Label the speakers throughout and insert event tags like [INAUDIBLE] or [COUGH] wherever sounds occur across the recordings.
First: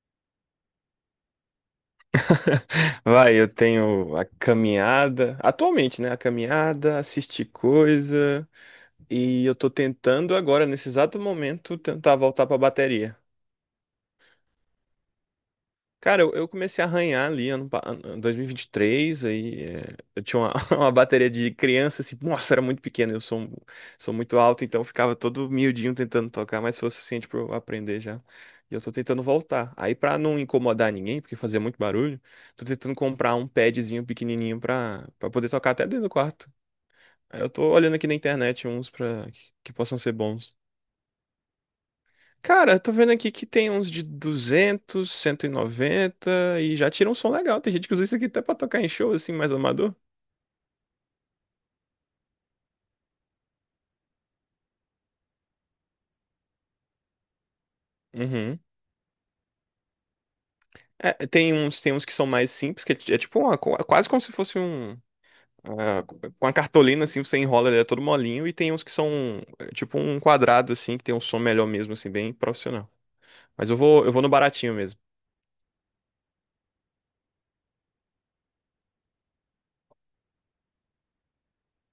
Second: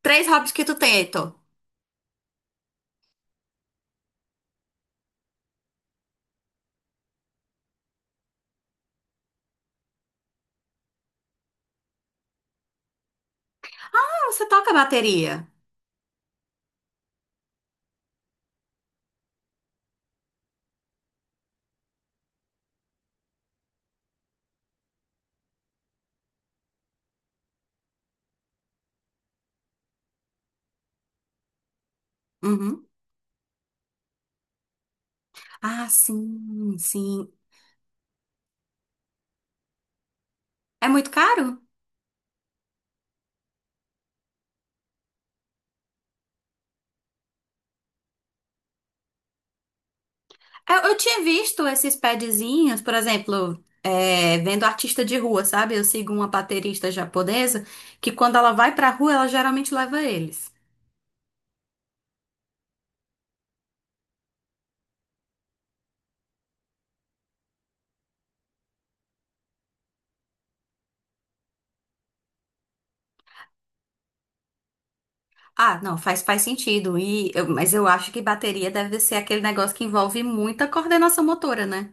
Speaker 1: Três hobbies que tu tem, Heitor.
Speaker 2: [LAUGHS] Vai, eu tenho a caminhada, atualmente, né? A caminhada, assistir coisa, e eu tô tentando agora, nesse exato momento, tentar voltar pra bateria.
Speaker 1: Ah, você toca bateria.
Speaker 2: Cara, eu comecei a arranhar ali ano 2023, eu tinha uma, [LAUGHS] uma bateria de criança, assim, nossa, era muito pequena, sou muito alto, então eu ficava todo miudinho tentando tocar, mas foi o suficiente pra eu aprender já. E eu tô tentando voltar. Aí pra não incomodar ninguém, porque fazia muito barulho, tô
Speaker 1: Uhum.
Speaker 2: tentando comprar um padzinho pequenininho pra poder tocar até
Speaker 1: Ah,
Speaker 2: dentro do quarto.
Speaker 1: sim, sim.
Speaker 2: Aí eu tô olhando aqui na internet uns que possam ser bons.
Speaker 1: É muito caro?
Speaker 2: Cara, eu tô vendo aqui que tem uns de 200, 190 e noventa e já tira um som legal. Tem gente que usa isso aqui até pra tocar em show, assim, mais amador.
Speaker 1: Eu tinha visto esses padzinhos, por exemplo, vendo artista de rua, sabe? Eu sigo uma baterista japonesa que quando ela
Speaker 2: Uhum.
Speaker 1: vai pra rua, ela geralmente leva eles.
Speaker 2: Tem uns que são mais simples, é tipo uma, quase como se fosse um. ah, com a cartolina, assim, você enrola, ele é todo molinho. E tem uns que são tipo um quadrado, assim, que tem um som melhor mesmo, assim, bem profissional. Mas eu vou no baratinho mesmo.
Speaker 1: Ah, não, faz sentido. Mas eu acho que bateria deve ser aquele negócio que envolve muita coordenação motora, né?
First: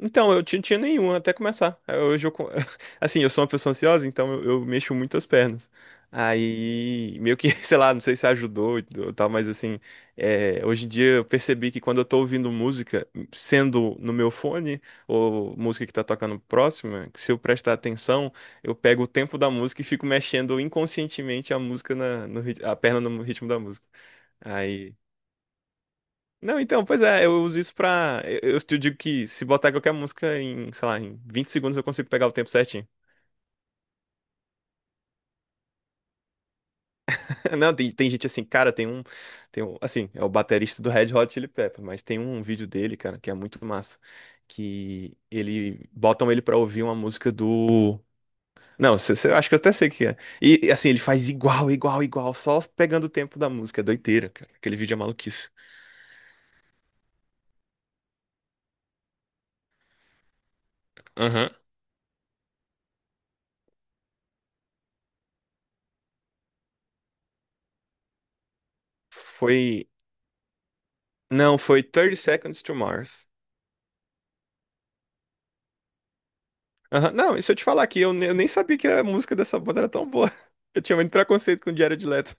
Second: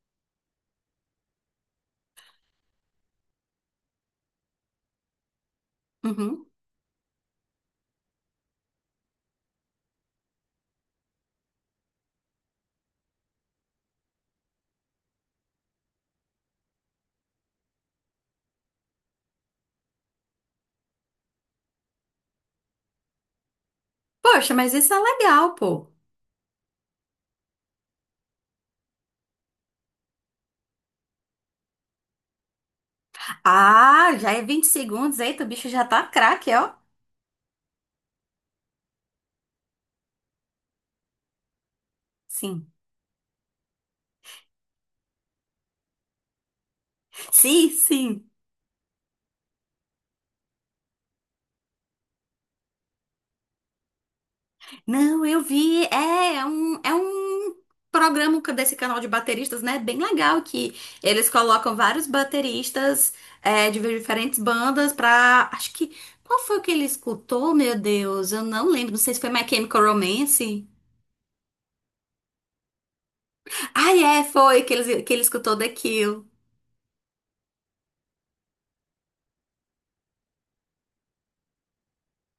Speaker 2: Então, eu tinha, tinha nenhum até começar. Aí hoje [LAUGHS] assim, eu sou uma pessoa ansiosa, então eu mexo muito as pernas.
Speaker 1: Uhum.
Speaker 2: Aí, meio que, [LAUGHS] sei lá, não sei se ajudou e ou tal, mas assim, hoje em dia eu percebi que quando eu tô ouvindo música, sendo no meu fone, ou música que tá tocando próxima, que se eu prestar atenção, eu pego o tempo da música e fico mexendo inconscientemente a música na, no, rit- a perna no ritmo da música.
Speaker 1: Poxa, mas isso
Speaker 2: Aí
Speaker 1: é legal, pô.
Speaker 2: não, então, pois é, eu uso isso pra. Eu te digo que se botar qualquer música sei lá, em 20 segundos eu consigo pegar o tempo certinho.
Speaker 1: Ah, já é 20 segundos. Eita, o bicho já tá craque, ó.
Speaker 2: [LAUGHS] Não, tem, tem gente assim, cara, tem um. Assim, é o baterista do Red Hot Chili Peppers, mas tem um vídeo
Speaker 1: Sim.
Speaker 2: dele, cara, que é muito massa. Que ele. Botam ele pra ouvir uma música
Speaker 1: Sim,
Speaker 2: do.
Speaker 1: sim.
Speaker 2: Não, eu acho que eu até sei o que é. E assim, ele faz igual, igual, igual, só pegando o tempo da música. É doideira, cara. Aquele vídeo é
Speaker 1: Não, eu
Speaker 2: maluquice.
Speaker 1: vi. É um programa desse canal de bateristas, né? Bem legal que eles
Speaker 2: Aham.
Speaker 1: colocam vários bateristas de diferentes bandas pra. Acho que. Qual foi o que ele escutou, meu Deus? Eu não lembro. Não sei se foi My Chemical
Speaker 2: Foi.
Speaker 1: Romance.
Speaker 2: Não, foi Thirty Seconds to Mars.
Speaker 1: Ai é, foi que que ele escutou The Kill.
Speaker 2: Aham. Não, e se eu te falar aqui, eu nem sabia que a música dessa banda era tão boa. [LAUGHS] Eu tinha muito preconceito com o Jared Leto.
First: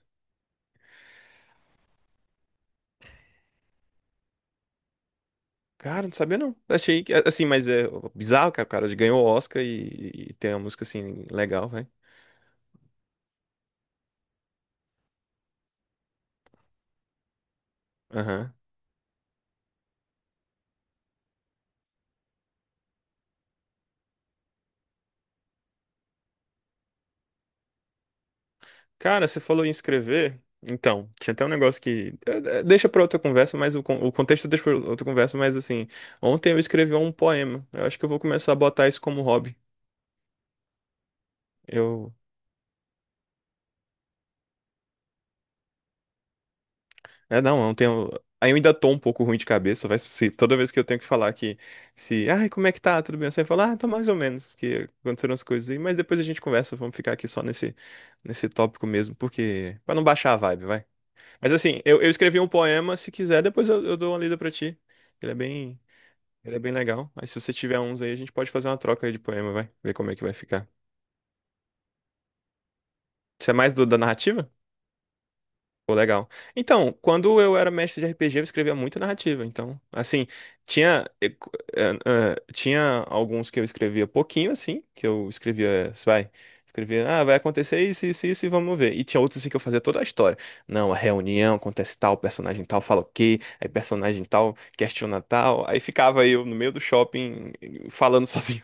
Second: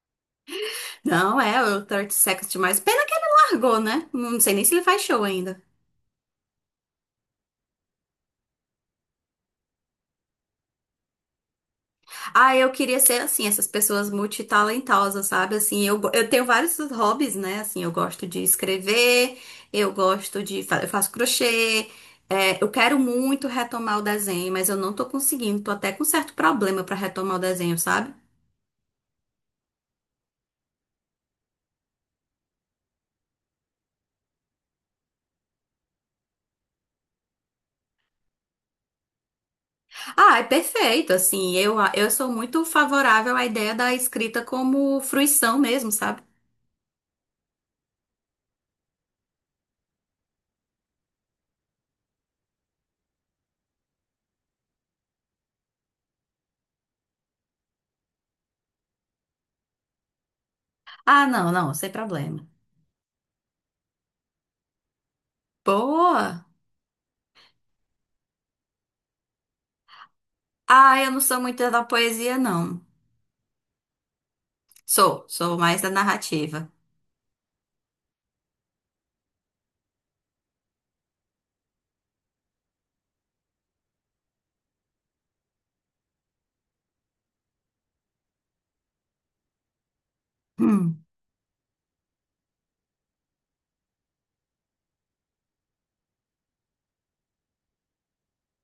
Speaker 1: Não, é o 30 Seconds to Mars. Pena que ele largou, né? Não sei nem se ele faz show ainda.
Speaker 2: Cara, não sabia não. Achei que, assim, mas é bizarro que o cara ganhou o Oscar e tem uma música assim legal, vai.
Speaker 1: Ah, eu queria ser assim, essas pessoas multitalentosas, sabe? Assim, eu tenho vários hobbies, né? Assim, eu gosto de
Speaker 2: Aham.
Speaker 1: escrever, eu gosto eu faço crochê, eu quero muito retomar o desenho, mas eu não tô conseguindo, tô até com certo problema pra retomar o desenho, sabe?
Speaker 2: Cara, você falou em escrever. Então, tinha até um negócio que. Deixa pra outra conversa, mas o contexto deixa pra outra conversa, mas assim. Ontem eu escrevi um poema. Eu acho que eu vou começar a botar isso como hobby.
Speaker 1: Ah, é perfeito, assim, eu
Speaker 2: Eu
Speaker 1: sou muito favorável à ideia da escrita como fruição mesmo, sabe?
Speaker 2: é, não, eu não tenho. Aí eu ainda tô um pouco ruim de cabeça, vai se toda vez que eu tenho que falar que se, ai, como é que tá? Tudo bem? Você fala, ah, tô mais ou menos, que aconteceram as coisas aí, mas depois a gente conversa, vamos ficar aqui só nesse tópico mesmo, porque pra não baixar a vibe, vai.
Speaker 1: Ah, não,
Speaker 2: Mas
Speaker 1: não,
Speaker 2: assim,
Speaker 1: sem
Speaker 2: eu escrevi
Speaker 1: problema.
Speaker 2: um poema, se quiser, eu dou uma lida pra ti. Ele é bem,
Speaker 1: Boa!
Speaker 2: ele é bem legal. Mas se você tiver uns aí, a gente pode fazer uma troca aí de poema, vai. Ver como é que vai ficar.
Speaker 1: Ah, eu não sou muito da poesia, não.
Speaker 2: Você é mais do da narrativa?
Speaker 1: Sou, sou mais da
Speaker 2: Pô, legal.
Speaker 1: narrativa.
Speaker 2: Então, quando eu era mestre de RPG, eu escrevia muita narrativa. Então, assim, tinha, eh, tinha alguns que eu escrevia pouquinho, assim, que eu escrevia, vai, escrevia, ah, vai acontecer isso, isso, isso, e vamos ver. E tinha outros, assim, que eu fazia toda a história. Não, a
Speaker 1: Hum.
Speaker 2: reunião, acontece tal, personagem tal, fala o quê, aí personagem tal, questiona tal. Aí ficava eu no meio do shopping falando [LAUGHS] sozinho.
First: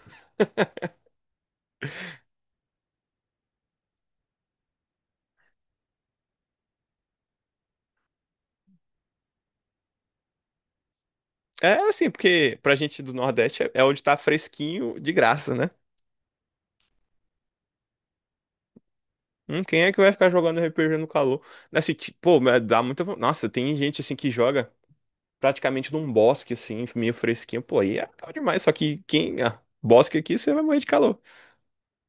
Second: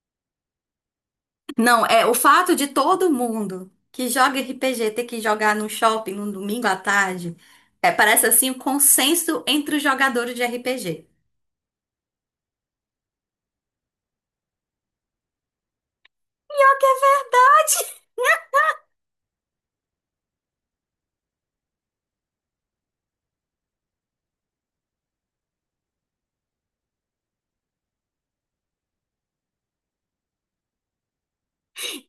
Speaker 1: Não, é o fato de todo mundo que joga RPG ter que jogar no shopping no domingo à tarde, é, parece assim o consenso entre os jogadores de RPG.
Speaker 2: É assim, porque pra gente do Nordeste é onde tá fresquinho de graça, né? Quem é que vai ficar jogando RPG no calor? Assim, pô, mas dá muita. Nossa, tem gente assim que joga praticamente num bosque, assim, meio fresquinho. Pô, aí é calor demais. Só que quem. Ah, bosque aqui, você vai morrer de calor.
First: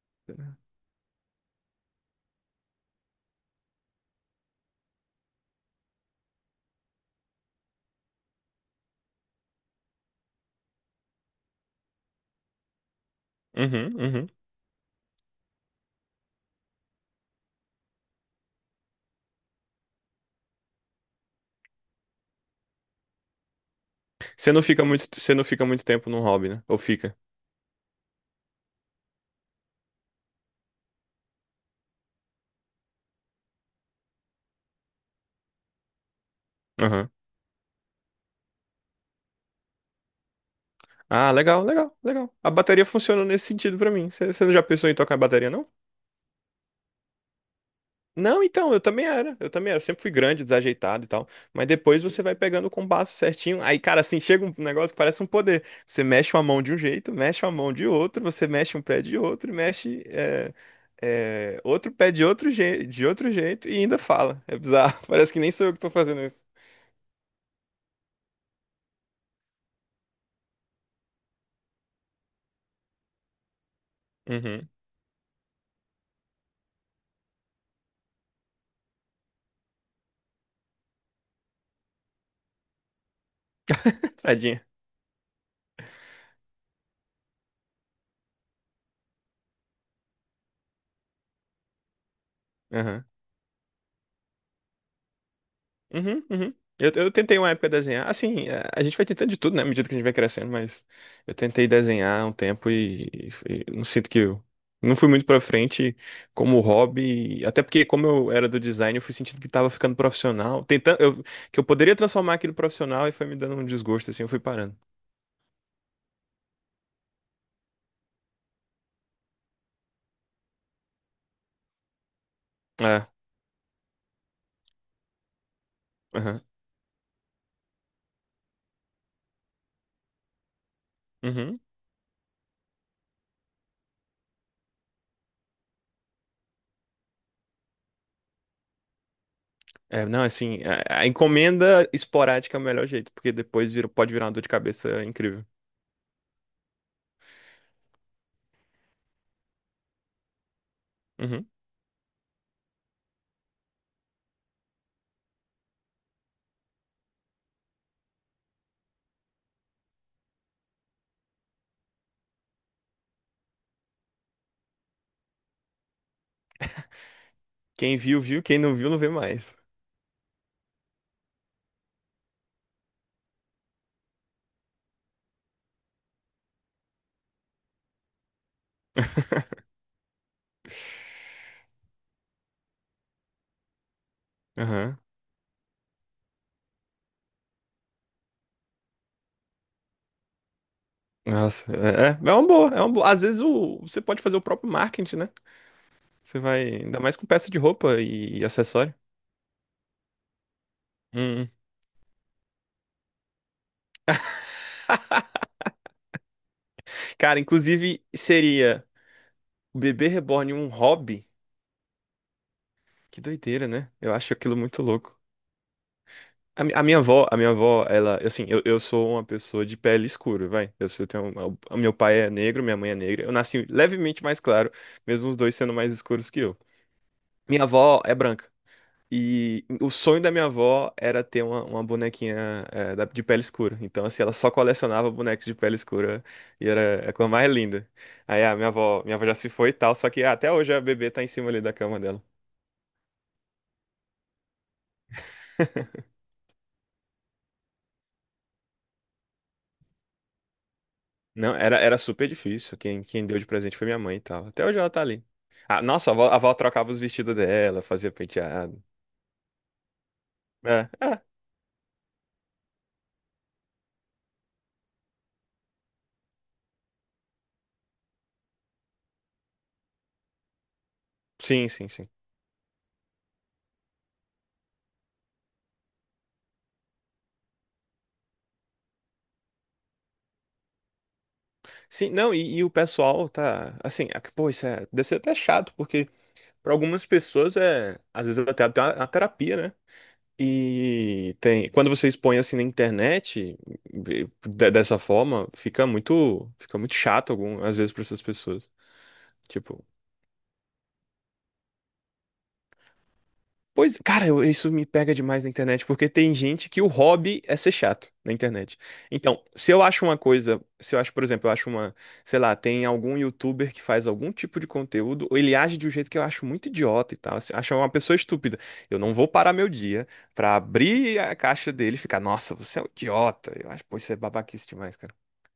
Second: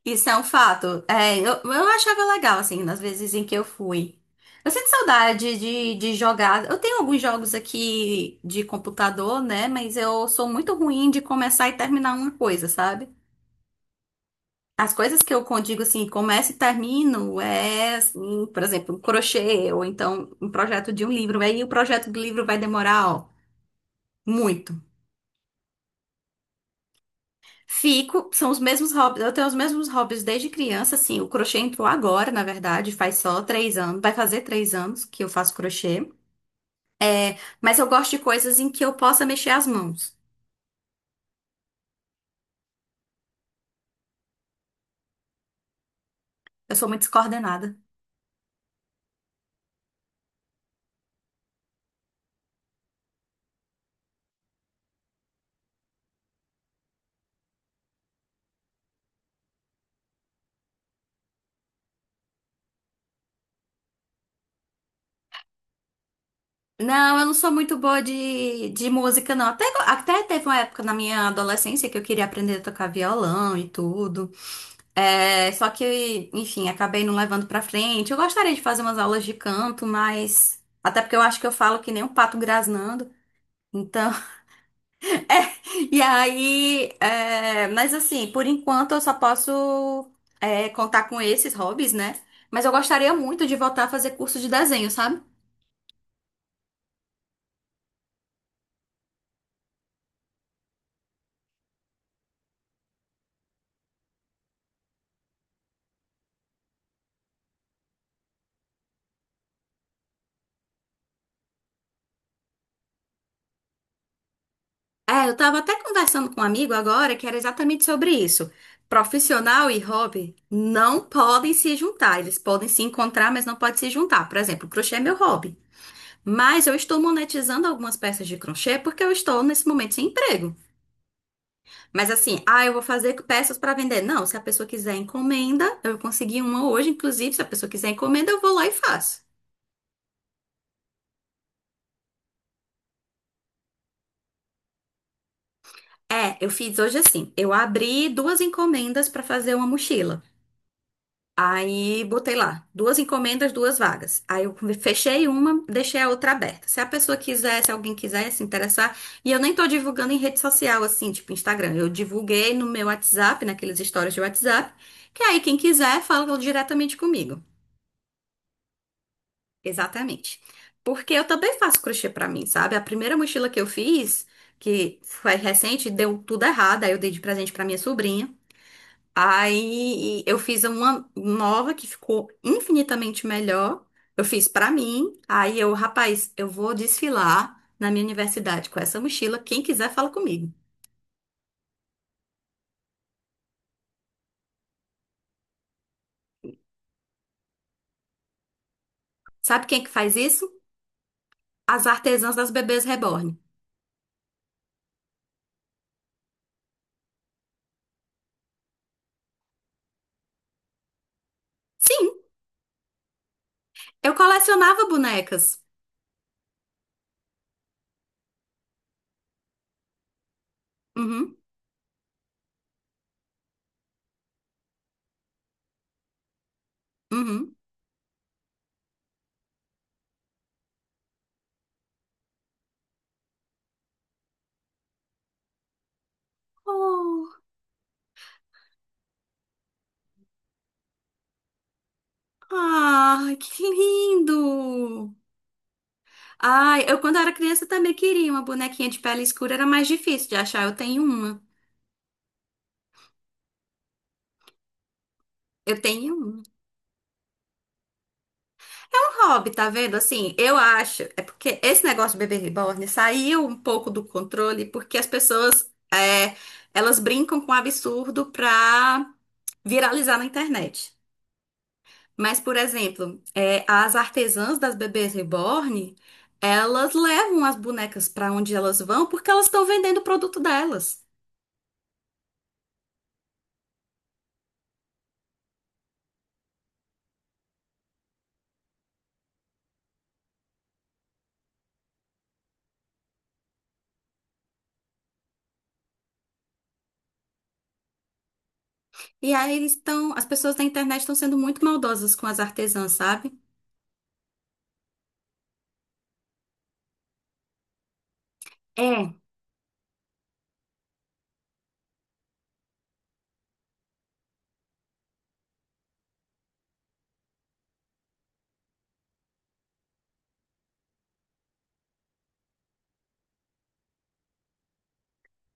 Speaker 1: Isso é um fato. Eu achava legal, assim, nas vezes em que eu fui. Eu sinto saudade de jogar. Eu tenho alguns jogos aqui de computador, né? Mas eu sou muito ruim de começar e terminar uma coisa, sabe?
Speaker 2: Uhum, uhum.
Speaker 1: As coisas que digo assim, começo e termino, é, assim, por exemplo, um crochê, ou então um projeto de um livro. Aí o projeto do livro vai demorar, ó, muito.
Speaker 2: Você não fica muito tempo num hobby, né? Ou fica?
Speaker 1: Fico, são os mesmos hobbies, eu tenho os mesmos hobbies desde criança, assim, o crochê entrou agora, na verdade, faz só 3 anos, vai fazer 3 anos que eu faço crochê.
Speaker 2: Aham.
Speaker 1: Mas eu gosto de coisas em que eu possa mexer as mãos.
Speaker 2: Ah, legal, legal, legal. A bateria funciona nesse sentido pra mim. Você não já pensou em tocar bateria, não?
Speaker 1: Eu sou muito descoordenada.
Speaker 2: Não, então, Eu também era. Eu sempre fui grande, desajeitado e tal. Mas depois você vai pegando o compasso certinho. Aí, cara, assim, chega um negócio que parece um poder. Você mexe uma mão de um jeito, mexe uma mão de outro, você mexe um pé de outro, outro pé de outro jeito e ainda fala. É bizarro. [LAUGHS] Parece que nem sou eu que tô fazendo isso.
Speaker 1: Não, eu não sou muito boa de música, não. Até, até teve uma época na minha adolescência que eu queria aprender a tocar violão e tudo.
Speaker 2: Uhum.
Speaker 1: É, só que, enfim, acabei não levando pra frente. Eu gostaria de fazer umas aulas de canto, mas. Até porque eu acho que eu falo que nem um pato grasnando. Então.
Speaker 2: Tadinha.
Speaker 1: [LAUGHS] é, E aí. É, mas assim, por enquanto eu só posso contar com esses hobbies, né? Mas eu gostaria muito de voltar a fazer curso de desenho, sabe?
Speaker 2: Uhum, uhum. Eu tentei uma época desenhar. Assim, a gente vai tentando de tudo, né? À medida que a gente vai crescendo, mas eu tentei desenhar um tempo e não sinto que eu não fui muito pra frente como hobby. Até porque, como eu era do design, eu fui sentindo que tava ficando profissional. Que eu poderia transformar aquilo em profissional e foi me dando um desgosto, assim, eu fui parando.
Speaker 1: É, eu tava até conversando com um amigo agora que era exatamente sobre isso. Profissional e hobby não podem se juntar. Eles podem se
Speaker 2: É,
Speaker 1: encontrar, mas não podem se juntar. Por exemplo, crochê é meu hobby.
Speaker 2: aham.
Speaker 1: Mas eu estou monetizando algumas peças de crochê porque eu estou nesse momento sem emprego.
Speaker 2: Uhum.
Speaker 1: Mas assim, ah, eu vou fazer peças para vender. Não, se a pessoa quiser encomenda, eu consegui uma hoje, inclusive, se a pessoa quiser encomenda, eu vou lá e faço.
Speaker 2: É, não, assim, a encomenda esporádica é o melhor jeito, porque pode virar uma dor de cabeça incrível.
Speaker 1: É, eu fiz hoje assim. Eu abri duas encomendas para fazer uma mochila.
Speaker 2: Uhum.
Speaker 1: Aí botei lá, duas encomendas, duas vagas. Aí eu fechei uma, deixei a outra aberta. Se a pessoa quiser, se alguém quiser se interessar, e eu nem tô divulgando em rede social, assim, tipo Instagram. Eu divulguei no meu WhatsApp, naqueles stories de WhatsApp, que aí quem quiser fala diretamente comigo.
Speaker 2: Quem viu, viu. Quem não viu, não vê mais.
Speaker 1: Exatamente. Porque eu também faço crochê pra mim, sabe? A primeira mochila que eu fiz, que foi recente, deu tudo errado, aí eu dei de presente pra minha sobrinha. Aí eu fiz uma nova que ficou infinitamente melhor. Eu fiz pra
Speaker 2: Aham.
Speaker 1: mim. Aí eu, rapaz, eu vou desfilar na minha universidade com essa mochila. Quem quiser, fala comigo.
Speaker 2: Nossa, é uma boa, é uma boa. Às vezes o, você pode fazer o próprio marketing, né? Você vai, ainda mais com peça de roupa e, acessório.
Speaker 1: Sabe quem é que faz isso?
Speaker 2: Hum, hum.
Speaker 1: As artesãs das bebês reborn.
Speaker 2: Cara, inclusive seria o bebê reborn um hobby?
Speaker 1: Sim,
Speaker 2: Que doideira, né?
Speaker 1: eu
Speaker 2: Eu acho aquilo muito
Speaker 1: colecionava
Speaker 2: louco.
Speaker 1: bonecas.
Speaker 2: A minha avó, ela, assim, eu sou uma pessoa de pele escura, vai. Eu tenho,
Speaker 1: Uhum,
Speaker 2: o meu pai é negro, minha mãe é negra. Eu nasci levemente mais claro, mesmo os dois sendo mais escuros que eu.
Speaker 1: uhum.
Speaker 2: Minha avó é branca. E o sonho da minha avó era ter uma bonequinha de pele escura. Então, assim, ela só colecionava bonecos de pele escura e era é a coisa
Speaker 1: Oh,
Speaker 2: mais linda. Aí minha avó já se foi e tal, só que ah, até hoje a bebê tá em cima ali da cama dela.
Speaker 1: ai, que lindo! Ai, eu quando era criança também queria uma bonequinha de pele escura, era mais difícil de achar. Eu tenho uma.
Speaker 2: Não, era, era super difícil. Quem deu de presente foi minha mãe e tal. Até hoje ela tá ali.
Speaker 1: Eu
Speaker 2: Ah, nossa,
Speaker 1: tenho
Speaker 2: a
Speaker 1: uma.
Speaker 2: avó trocava os vestidos dela, fazia penteado.
Speaker 1: É um hobby, tá vendo? Assim, eu
Speaker 2: É,
Speaker 1: acho. É
Speaker 2: é.
Speaker 1: porque esse negócio de bebê reborn saiu um pouco do controle porque as pessoas, é, elas brincam com o absurdo pra viralizar na internet.
Speaker 2: Sim, sim, sim.
Speaker 1: Mas, por exemplo, é, as artesãs das bebês reborn, elas levam as bonecas pra onde elas vão porque elas estão vendendo o produto delas.
Speaker 2: Sim, não, e o pessoal tá. Assim, é que, pô, isso é, deve ser até chato, porque. Para algumas pessoas é, às vezes até a terapia, né? E tem, quando você expõe assim na internet, de- dessa forma, fica muito chato algum, às vezes para essas pessoas.
Speaker 1: E aí eles
Speaker 2: Tipo,
Speaker 1: estão, as pessoas da internet estão sendo muito maldosas com as artesãs, sabe?
Speaker 2: pois, cara, isso me pega demais na internet, porque tem gente que o hobby é ser chato na internet.
Speaker 1: É.
Speaker 2: Então, se eu acho uma coisa, se eu acho, por exemplo, sei lá, tem algum youtuber que faz algum tipo de conteúdo, ou ele age de um jeito que eu acho muito idiota e tal, assim, acho uma pessoa estúpida. Eu não vou parar meu dia pra abrir a caixa dele e ficar, nossa, você é um idiota. Eu acho, pô, isso é babaquice demais, cara.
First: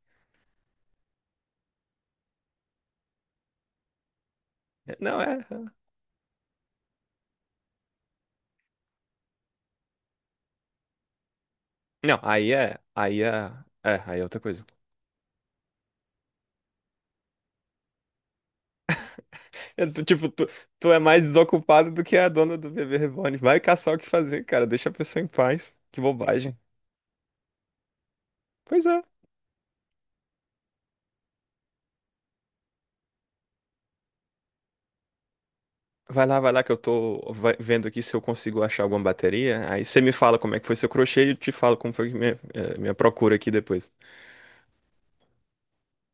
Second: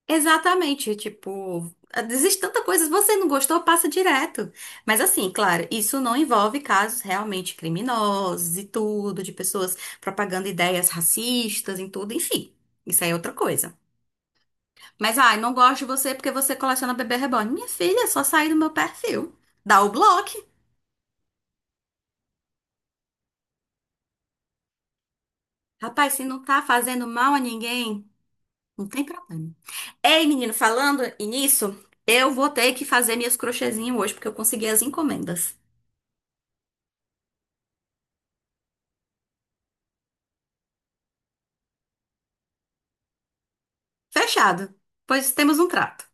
Speaker 1: Exatamente, tipo, existe tanta coisa, se você não gostou, passa direto.
Speaker 2: É,
Speaker 1: Mas
Speaker 2: Não,
Speaker 1: assim,
Speaker 2: é.
Speaker 1: claro,
Speaker 2: é-
Speaker 1: isso não envolve casos realmente criminosos e tudo, de pessoas propagando ideias racistas e tudo,
Speaker 2: Não,
Speaker 1: enfim.
Speaker 2: aí é.
Speaker 1: Isso aí é
Speaker 2: Aí
Speaker 1: outra
Speaker 2: é.
Speaker 1: coisa.
Speaker 2: É, aí é outra coisa.
Speaker 1: Mas, ai, não gosto de você porque você coleciona bebê reborn. Minha filha, é só sair do meu perfil. Dá
Speaker 2: É,
Speaker 1: o
Speaker 2: tu- tipo,
Speaker 1: bloco.
Speaker 2: tu é mais desocupado do que a dona do bebê reborn. Vai caçar o que fazer, cara. Deixa a pessoa em paz. Que
Speaker 1: Rapaz, se não
Speaker 2: bobagem.
Speaker 1: tá fazendo mal a ninguém,
Speaker 2: Pois
Speaker 1: não
Speaker 2: é.
Speaker 1: tem problema. Ei, menino, falando nisso, eu vou ter que fazer minhas crochêzinhas hoje porque eu consegui as encomendas.
Speaker 2: Vai lá que eu tô vendo aqui se eu consigo achar alguma bateria. Aí você me fala como é que foi seu crochê e eu te falo como foi minha, minha procura aqui depois. [LAUGHS]
Speaker 1: Fechado. Pois temos um trato.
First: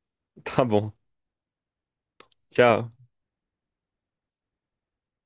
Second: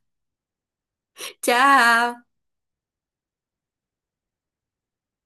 Speaker 2: Tá bom.
Speaker 1: Tchau!
Speaker 2: Tchau.